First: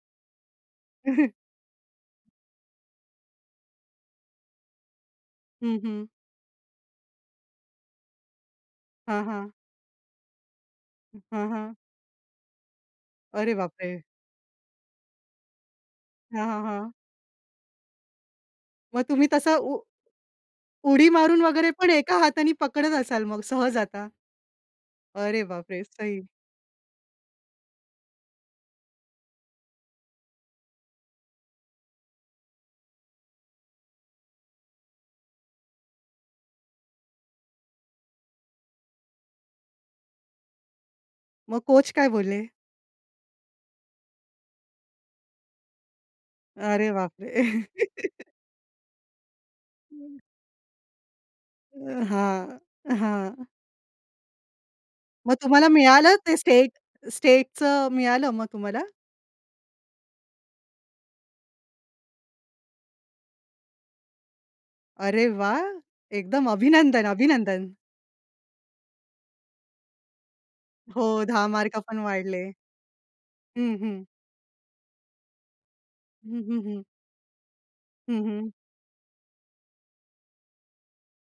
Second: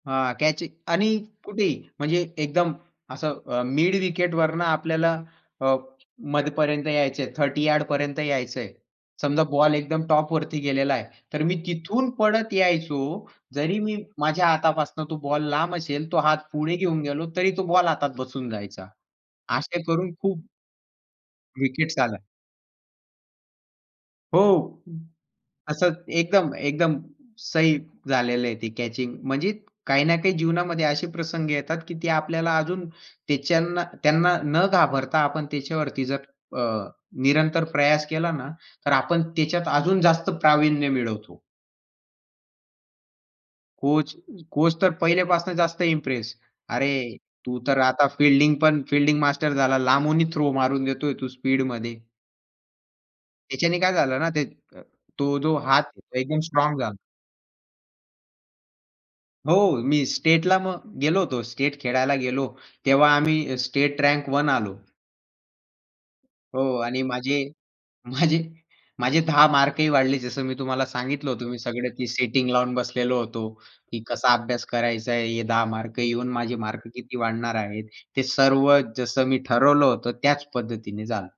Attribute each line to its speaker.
Speaker 1: हां, कॅच आणि कुठेही म्हणजे एकदम असं अ, मिड विकेटवरनं आपल्याला अ,
Speaker 2: हं, हं.
Speaker 1: मध्यापर्यंत यायचंय. 30 यार्डपर्यंत यायचंय.
Speaker 2: हां,
Speaker 1: समजा
Speaker 2: हां.
Speaker 1: बॉल एकदम टॉपवरती गेलेला आहे. तर
Speaker 2: हं,
Speaker 1: मी
Speaker 2: हं.
Speaker 1: तिथून पळत यायचो.
Speaker 2: अरे
Speaker 1: जरी मी
Speaker 2: बापरे!
Speaker 1: माझ्या हातापासून तो बॉल लांब असेल, तो हात
Speaker 2: हां, हां,
Speaker 1: पुढे
Speaker 2: हां.
Speaker 1: घेऊन गेलो तरी तो बॉल हातात बसून जायचा.
Speaker 2: मग तुम्ही तसं उ
Speaker 1: असे करून खूप
Speaker 2: उडी मारून वगैरे पण
Speaker 1: विकेट्स
Speaker 2: 1
Speaker 1: आला.
Speaker 2: हाताने पकडत असाल मग सहज आता.
Speaker 1: हो
Speaker 2: अरे बापरे!
Speaker 1: असं
Speaker 2: सही.
Speaker 1: एकदम एकदम सही झालेलं आहे ते कॅचिंग. म्हणजे काही ना काही जीवनामध्ये असे प्रसंग येतात, की ती आपल्याला अजून त्याच्यांना त्यांना न घाबरता आपण त्याच्यावरती जर अ, निरंतर प्रयास केला ना तर आपण त्याच्यात अजून जास्त प्रावीण्य मिळवतो.
Speaker 2: मग कोच काय बोलले?
Speaker 1: कोच कोच तर पहिल्यापासून जास्त इम्प्रेस.
Speaker 2: अरे
Speaker 1: अरे
Speaker 2: बापरे!
Speaker 1: तू तर आता फील्डिंगपण फील्डिंग मास्टर झाला. लांबूनही थ्रो मारून देतोय तू स्पीडमध्ये.
Speaker 2: अ, हां, हां.
Speaker 1: त्याच्याने काय झालं ना,
Speaker 2: मग
Speaker 1: तो जो
Speaker 2: तुम्हाला
Speaker 1: हात
Speaker 2: मिळालं
Speaker 1: तो
Speaker 2: ते
Speaker 1: एकदम
Speaker 2: स्टेट
Speaker 1: स्ट्राँग झाला.
Speaker 2: स्टेटचं मिळालं मग तुम्हाला?
Speaker 1: हो मी स्टेटला मग गेलो होतो. स्टेट खेळायला गेलो तेव्हा आम्ही स्टेट रँक 1 आलो.
Speaker 2: अरे वाह! एकदम
Speaker 1: हो आणि
Speaker 2: अभिनंदन,
Speaker 1: माझे
Speaker 2: अभिनंदन.
Speaker 1: माझे माझे 10 मार्कही वाढले, जस मी तुम्हाला
Speaker 2: हो,
Speaker 1: सांगितलं
Speaker 2: 10
Speaker 1: होतं. मी सगळं
Speaker 2: मार्कपण
Speaker 1: ती सेटिंग
Speaker 2: वाढले.
Speaker 1: लावून बसलेलो होतो.
Speaker 2: हं,
Speaker 1: की
Speaker 2: हं.
Speaker 1: कसा अभ्यास करायचा आहे, हे 10 मार्क येऊन
Speaker 2: हं,
Speaker 1: माझे
Speaker 2: हं, हं.
Speaker 1: मार्क किती वाढणार आहेत. ते
Speaker 2: हं, हं.
Speaker 1: सर्व जसं मी ठरवलं होतं, त्याच पद्धतीने झालं.